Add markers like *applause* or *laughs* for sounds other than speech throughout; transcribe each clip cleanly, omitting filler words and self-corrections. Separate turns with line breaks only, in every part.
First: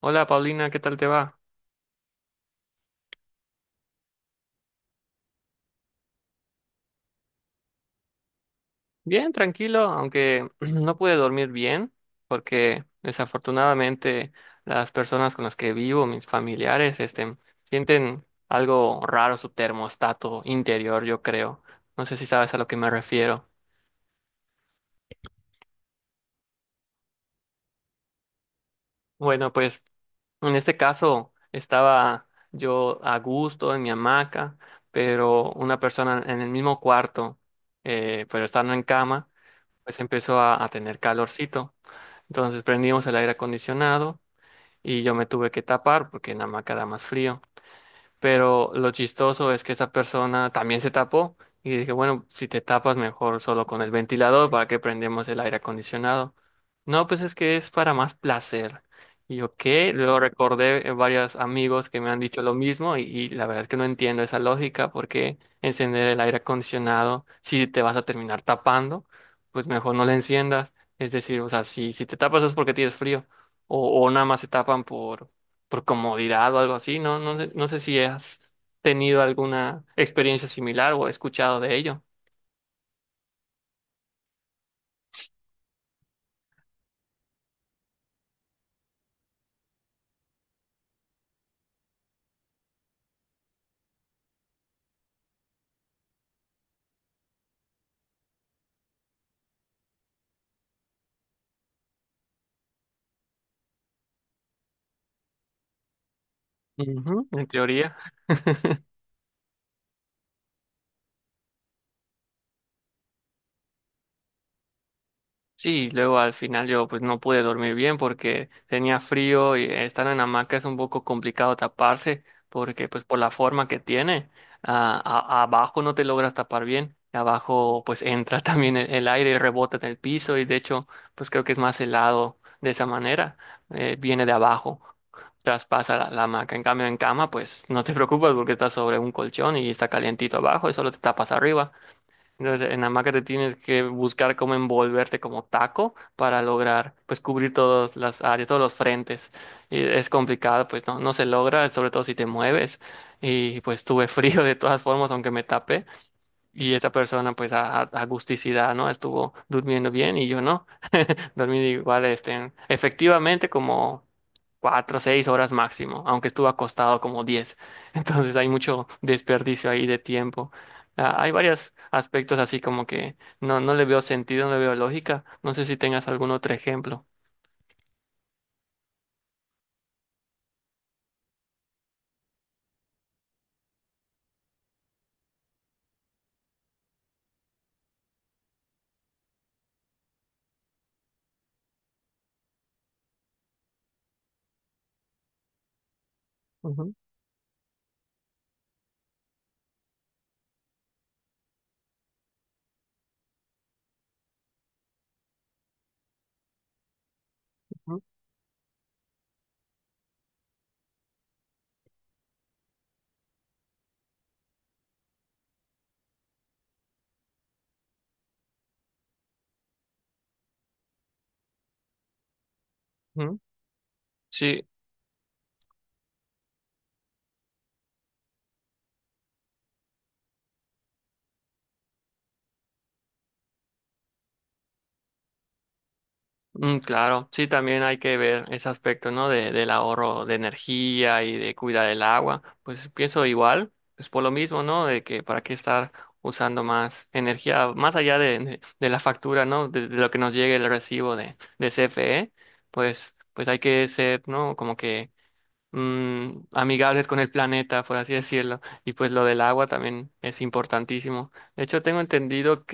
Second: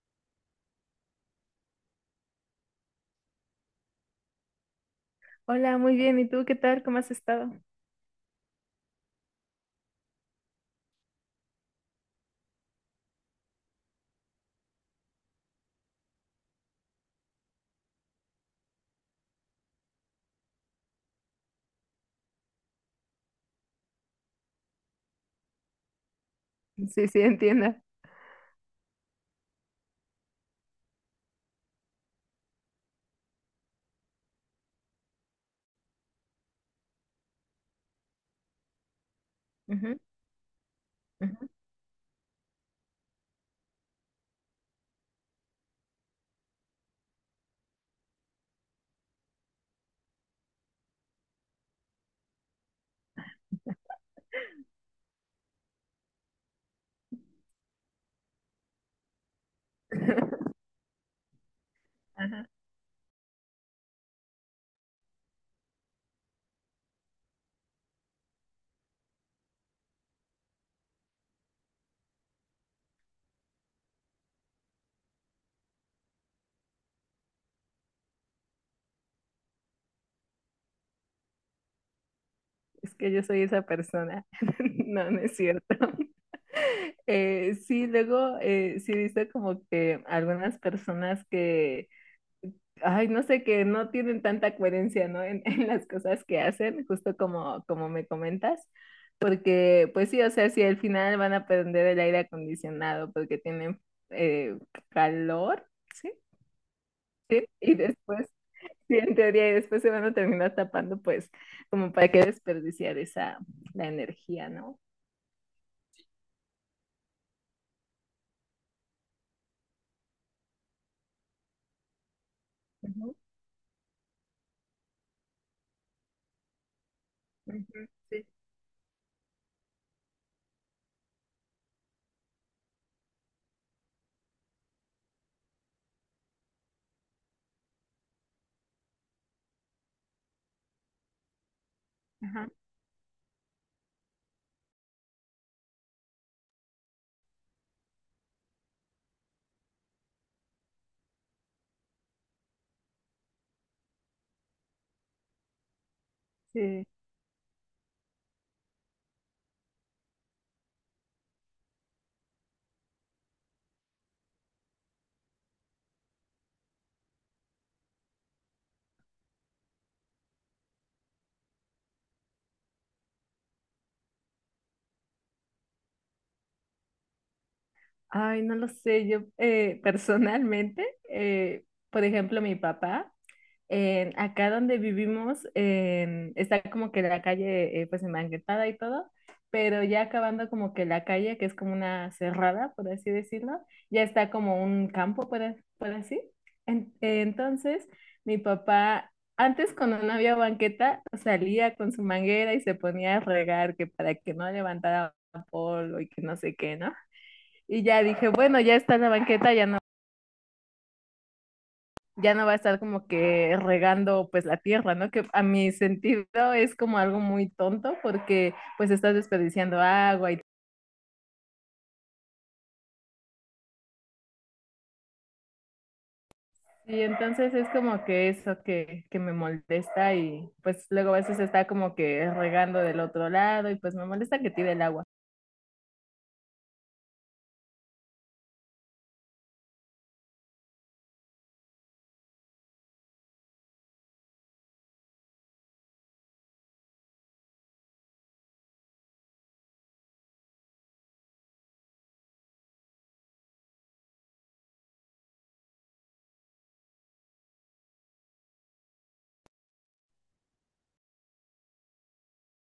Hola, Paulina, ¿qué tal te va?
Hola, muy bien. ¿Y tú qué tal? ¿Cómo has estado?
Bien, tranquilo, aunque *clears throat* no pude dormir bien porque desafortunadamente las personas con las que vivo, mis familiares, sienten algo raro su termostato interior, yo creo. No sé si sabes a lo que me refiero.
Sí, sí, entiendo.
Bueno, pues en este caso estaba yo a gusto en mi hamaca, pero una persona en el mismo cuarto, pero estando en cama,
Ujú.
pues empezó a tener calorcito. Entonces prendimos el aire acondicionado y yo me tuve que tapar porque en la hamaca da más frío. Pero lo chistoso es que esa persona también se tapó y dije, bueno, si te tapas mejor solo con el ventilador, ¿para que prendemos el aire acondicionado? No, pues es que es para más placer. Y yo, ¿qué? Luego
*laughs*
recordé varios amigos que me han dicho
Ajá.
lo mismo y, la verdad es que no entiendo esa lógica, porque encender el aire acondicionado si te vas a terminar tapando. Pues mejor no lo enciendas. Es decir, o sea, si te tapas es porque tienes frío o nada más se tapan por comodidad o algo así, ¿no? No sé, no sé si has tenido alguna experiencia similar o escuchado de ello.
Es que yo soy esa persona. *laughs* No, no es cierto. *laughs* Sí, luego sí he como que algunas personas que, ay, no sé, que no tienen tanta coherencia, ¿no? En, *laughs* en las cosas que hacen, justo como me comentas. Porque, pues sí, o sea, si al final van a prender el aire acondicionado porque tienen eh, calor, ¿sí?
Ujú, en
Sí. Y
teoría.
después Sí, en teoría, y después se van a terminar tapando, pues, como para qué desperdiciar esa, la energía, ¿no?
Sí, luego al final yo pues no pude dormir bien porque tenía frío y estar en hamaca es un poco complicado taparse porque pues
Ujú,
por la forma que tiene, ah, abajo no te logras tapar bien. Y abajo
ujú,
pues
sí,
entra *laughs* también el aire y rebota en el piso y de hecho pues creo que es más helado de esa manera, viene de abajo. Traspasa la hamaca. En cambio, en cama, pues no te preocupas porque estás sobre un colchón y está calientito abajo y solo te tapas arriba.
ajá.
Entonces, en hamaca te tienes que buscar cómo envolverte como taco para lograr, pues, cubrir todas las áreas, todos los frentes. Y es complicado, pues, no, no se logra, sobre todo si te mueves. Y pues tuve *laughs* frío de todas formas, aunque me tapé. Y
Sí.
esa persona, pues, a, a gusticidad, ¿no? Estuvo durmiendo bien y yo no. Dormí igual, efectivamente como cuatro o seis horas máximo, aunque estuve acostado como diez. *laughs* Entonces hay mucho desperdicio ahí de tiempo. Ah, hay varios aspectos así como que no, no le veo sentido, no le veo lógica. No sé si tengas algún otro ejemplo.
Ay, no lo sé, yo personalmente, eh, por ejemplo, mi papá. Acá donde vivimos está como que la calle pues enmanguetada y todo, pero ya acabando como que la calle, que es como una cerrada, por así decirlo, ya está como un campo, por, por así.
Ujú,
Entonces, mi papá, antes cuando no había banqueta, salía con su manguera y se ponía a regar que para que no levantara polvo y que no sé qué, ¿no? Y
ujú,
ya dije, bueno, ya está la banqueta, ya no va a estar como que regando pues la tierra, ¿no? Que a mi sentido es como algo muy tonto porque pues estás desperdiciando agua y,
ujú. Sí.
y entonces es como que eso que me molesta y pues luego a veces está como que regando del otro lado y pues me molesta que tire el agua.
Mm, claro, sí, también hay que ver ese aspecto, ¿no? De, del ahorro de energía y de cuidar el agua. Pues pienso igual, pues por lo mismo, ¿no? De que para qué estar usando más energía, más allá de, de la factura, ¿no? De lo que nos llegue el recibo de CFE, pues, pues hay que ser, ¿no? Como que amigables con el planeta, por así decirlo. Y pues lo del agua también es importantísimo. De hecho, tengo entendido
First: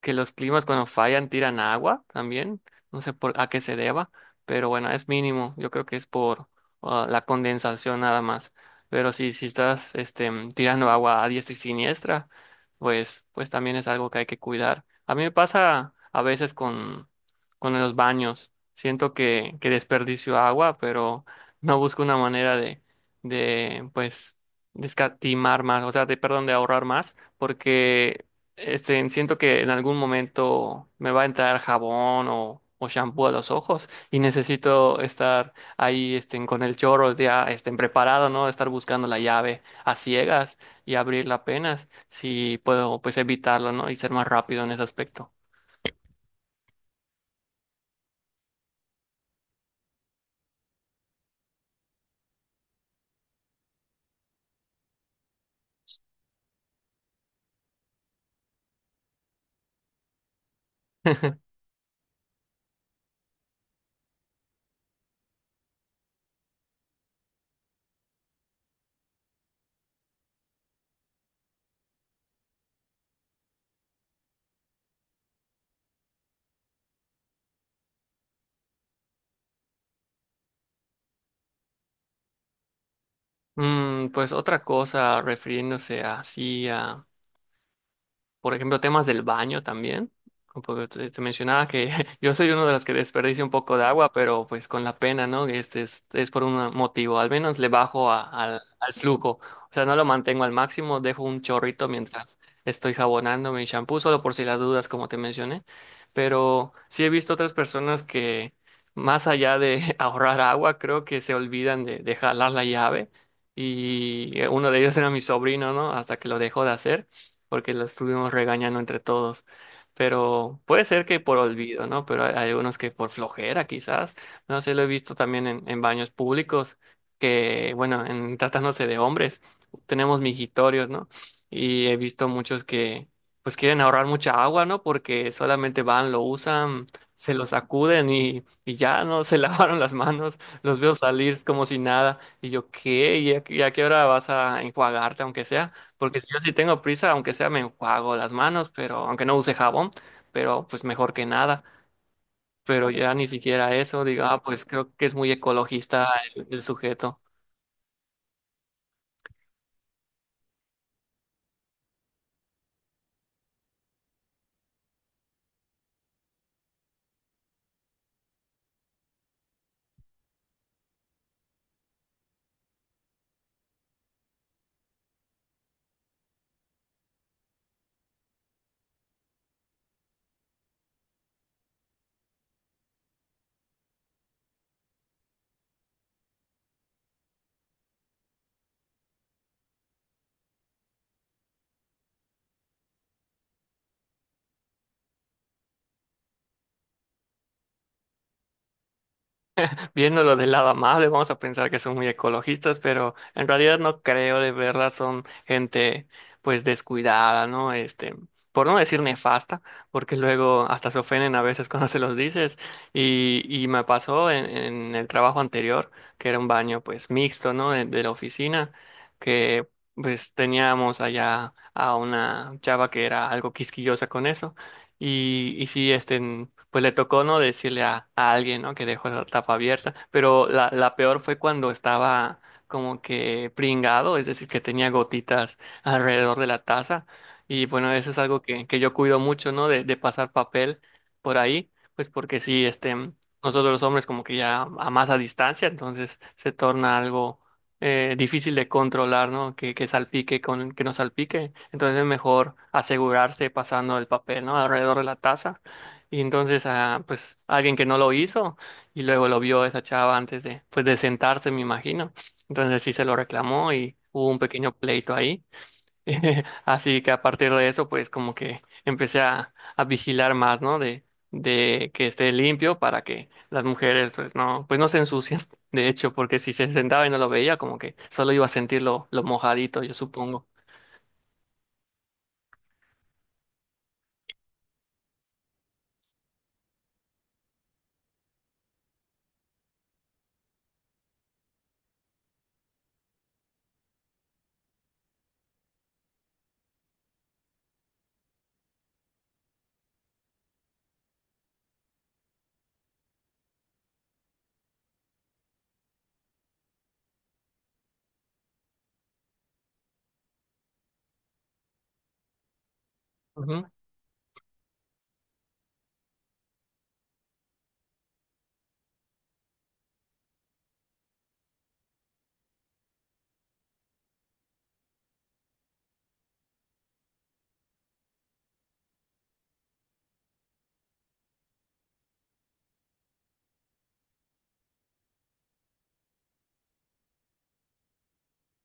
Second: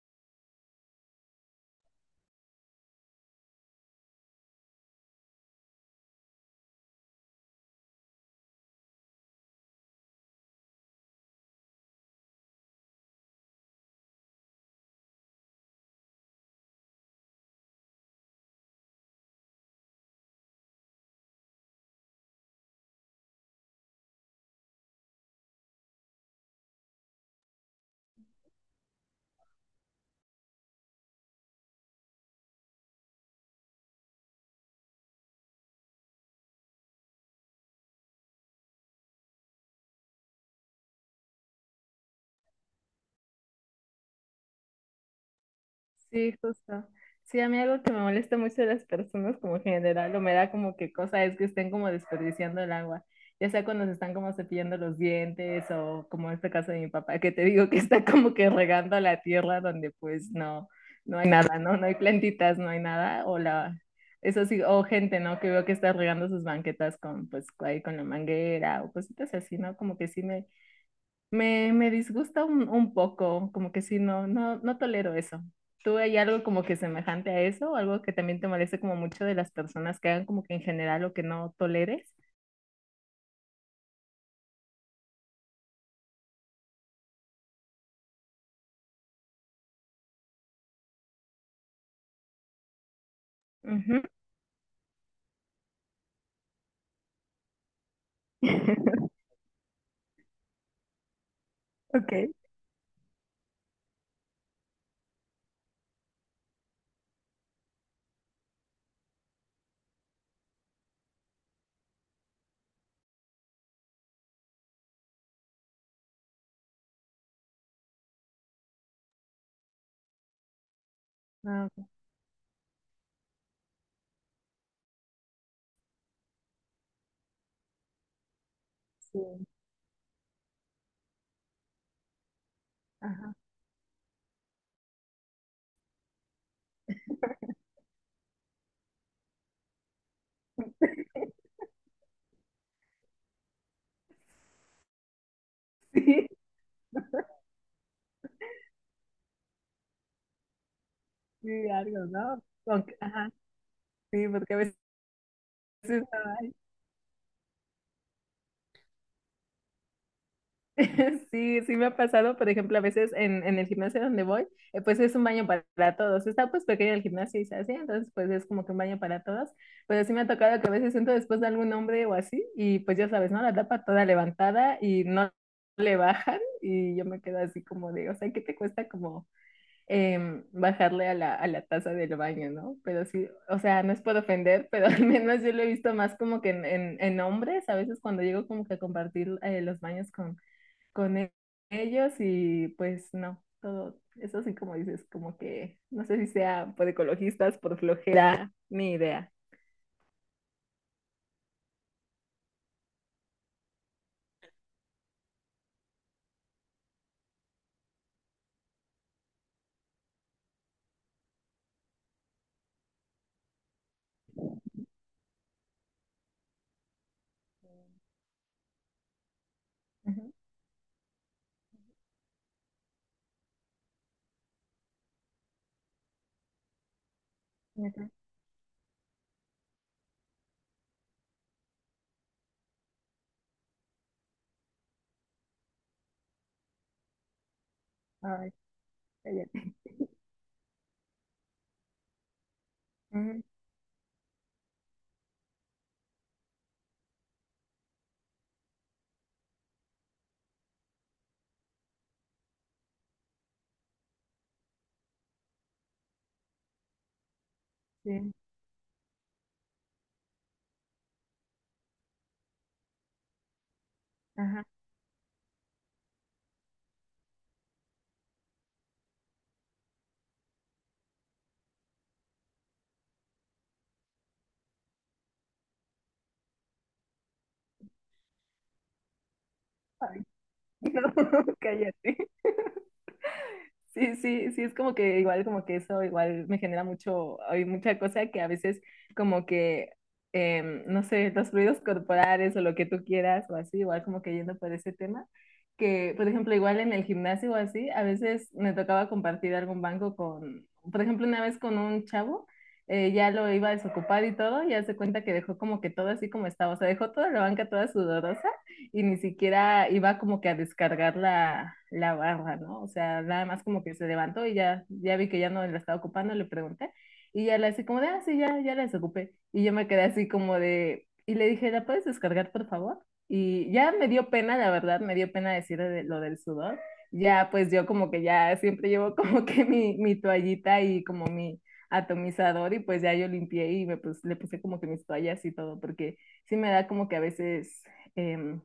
que los climas cuando fallan tiran agua también, no sé por a qué se deba, pero bueno, es mínimo, yo creo que es por ah, la condensación nada más. Pero si estás tirando agua a diestra y siniestra, pues, pues también es algo que hay que cuidar. A mí me pasa a veces con los baños, siento que desperdicio agua, pero no busco una manera de pues, descatimar más, o sea, de, perdón, de ahorrar más, porque siento que en algún momento me va a entrar jabón o shampoo a los ojos y necesito estar ahí con el chorro ya preparado, ¿no? Estar buscando la llave a ciegas y abrirla apenas, si puedo pues evitarlo, ¿no? Y ser más rápido en ese aspecto.
Sí, justo. Sí, a mí algo que me molesta mucho de las personas como en general, o me da como que cosa es que estén como desperdiciando el agua, ya sea cuando se están como cepillando los dientes o como este caso de mi papá, que te digo que está como que regando la tierra donde pues no, no hay
*laughs*
nada, ¿no? No hay plantitas, no hay nada, eso sí, o gente, ¿no? Que veo que está regando sus banquetas con pues ahí con la manguera o cositas así, ¿no? Como que sí me disgusta un poco, como que sí, no, no, no tolero eso. ¿Tú hay algo como que semejante a eso? ¿Algo que también te moleste como mucho de las personas que hagan como que en general lo que no toleres?
Mm, pues otra cosa, refiriéndose así a por ejemplo, temas del baño también. Porque te mencionaba que *laughs* yo soy uno de los que desperdicia un poco de
Ujú.
agua, pero pues con la pena, ¿no? Este es por un motivo. Al menos le bajo al, al
*laughs*
flujo. O sea, no lo mantengo al máximo, dejo un chorrito
Ok.
mientras estoy jabonando mi shampoo, solo por si las dudas, como te mencioné. Pero sí he visto otras personas que, más allá de *laughs* ahorrar agua, creo que se olvidan de jalar la llave. Y uno de ellos era mi sobrino, ¿no? Hasta que lo dejó de hacer porque lo estuvimos regañando entre todos. Pero puede ser que por
Ah, ok.
olvido, ¿no? Pero hay unos que por flojera, quizás. No sé, lo he visto también en baños públicos, que, bueno, en tratándose de hombres,
Sí.
tenemos mijitorios, ¿no? Y he visto muchos que,
Ajá.
pues, quieren ahorrar mucha agua, ¿no? Porque solamente van, lo usan, se lo sacuden y ya, ¿no? Se *laughs* lavaron las manos, los veo salir como si nada. Y yo, ¿qué? Y a qué hora vas a enjuagarte, aunque sea?
*laughs*
Porque
Sí,
si yo sí tengo prisa, aunque sea me enjuago las manos, pero aunque no use jabón, pero pues mejor que nada.
sí, algo, ¿no?
Pero ya ni
Ajá,
siquiera eso, digo,
sí,
ah,
porque a
pues
veces
creo que es muy ecologista
*laughs*
el sujeto.
*laughs* Sí, sí me ha pasado, por ejemplo, a veces en el gimnasio donde voy, pues es un baño para todos. Está pues pequeño el gimnasio y se hace, entonces pues es como que un baño para todos. Pero sí me ha tocado que a veces entro después de algún hombre o así y pues ya sabes, ¿no? La tapa toda levantada y no le bajan y yo me quedo así como de, o sea, ¿qué te cuesta como bajarle a la taza del baño? ¿No? Pero sí, o sea, no es por ofender, pero *laughs* al menos yo lo he visto más como que en hombres, a veces cuando llego como que a compartir los baños con con ellos y pues no, todo eso sí como dices, como que no sé si sea por ecologistas, por flojera, ni idea.
Viéndolo del lado amable, vamos a pensar que son muy ecologistas, pero en realidad no creo, de verdad son gente pues descuidada, ¿no? Por no decir nefasta, porque luego hasta se ofenden a veces *laughs* cuando se los dices. Y, me pasó en el trabajo anterior, que era un baño pues mixto, ¿no? De la oficina, que
Ujú,
pues teníamos allá a una chava que era algo quisquillosa con eso. Y sí, pues le tocó no decirle
ujú.
a alguien, ¿no? Que dejó la tapa abierta. Pero la peor fue cuando estaba como que pringado, es decir, que tenía gotitas alrededor de la taza. Y bueno, eso es algo
Ay,
que yo cuido mucho, ¿no?
cállate.
De pasar papel por ahí, pues porque sí,
Ujú,
nosotros los hombres como que ya a más a distancia, entonces se torna algo difícil de controlar, ¿no? Que salpique con que no salpique. Entonces es mejor asegurarse pasando el papel, ¿no? Alrededor de la taza. Y entonces, ah, pues alguien que no lo
sí,
hizo y luego lo vio esa chava antes de, pues, de sentarse, me imagino. Entonces sí se lo reclamó y hubo un
ajá.
pequeño pleito ahí. *laughs* Así que a partir de eso, pues como que empecé a vigilar más, ¿no? De que esté limpio para que las mujeres, pues no se ensucien, *laughs* de hecho, porque si se sentaba y no lo veía, como que solo iba a sentir lo mojadito, yo
Ay,
supongo.
*laughs* No, cállate. Sí, sí, sí, es como que igual, como que eso igual me genera mucho, hay mucha cosa que a veces como que, no sé, los ruidos corporales o lo que tú quieras o así, igual como que yendo por ese tema, que por ejemplo igual en el gimnasio o así, a veces me tocaba compartir algún banco con, por ejemplo una vez con un chavo, ya lo iba a desocupar y todo, y hace cuenta que dejó como que todo así como estaba, o sea, dejó toda la banca toda sudorosa y ni siquiera iba como que a descargar la barra, ¿no? O sea, nada más como que se levantó y ya, ya vi que ya no la estaba ocupando, le pregunté y ya la así como de, ah, sí, ya, ya la desocupé. Y yo me quedé así como de, y le dije, ¿la puedes descargar, por favor? Y ya me dio pena, la verdad, me dio pena decir lo del sudor. Ya, pues yo como que ya siempre llevo *laughs* como que mi toallita y como mi atomizador y pues ya yo limpié y le puse como que mis toallas y todo, porque sí me da como que a veces em,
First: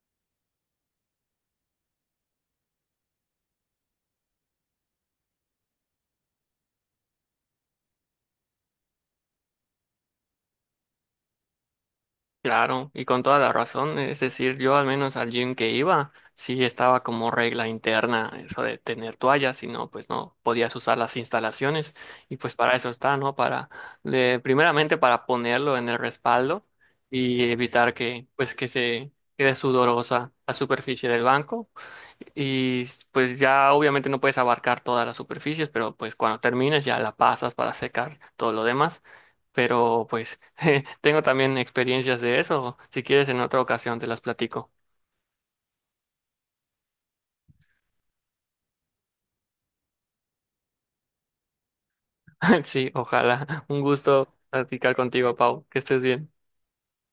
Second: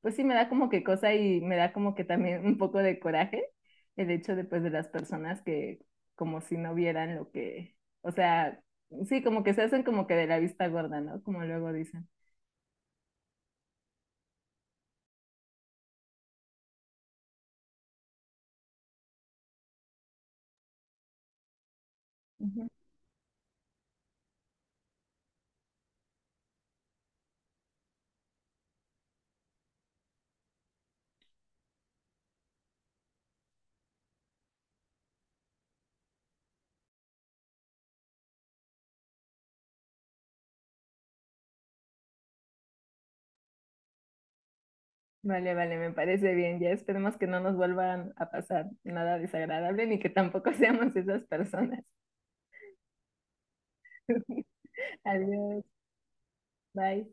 pues sí me da como que cosa y me da como que también un poco de coraje el hecho de, pues, de las personas que como si no vieran lo que, o sea, sí, como que se hacen como que de la vista gorda, ¿no? Como luego dicen.
Claro, y con toda la razón, es decir, yo al menos al gym que iba, sí estaba como regla interna eso de tener toallas, si no, pues no podías usar las instalaciones y pues
Ujú.
para eso está, ¿no? Para, primeramente para ponerlo en el respaldo y evitar que, pues que se quede sudorosa la superficie del banco y pues ya obviamente no puedes abarcar todas las superficies, pero pues cuando termines ya la pasas para secar todo lo demás. Pero pues *laughs* je, tengo también experiencias de eso. Si quieres en otra ocasión te las platico.
Vale, vale, me parece bien. Ya esperemos que no nos vuelvan a pasar nada desagradable ni que tampoco *laughs* seamos esas personas.
*laughs* Sí, ojalá. Un gusto platicar
*laughs*
contigo,
Adiós,
Pau. Que estés bien.
bye.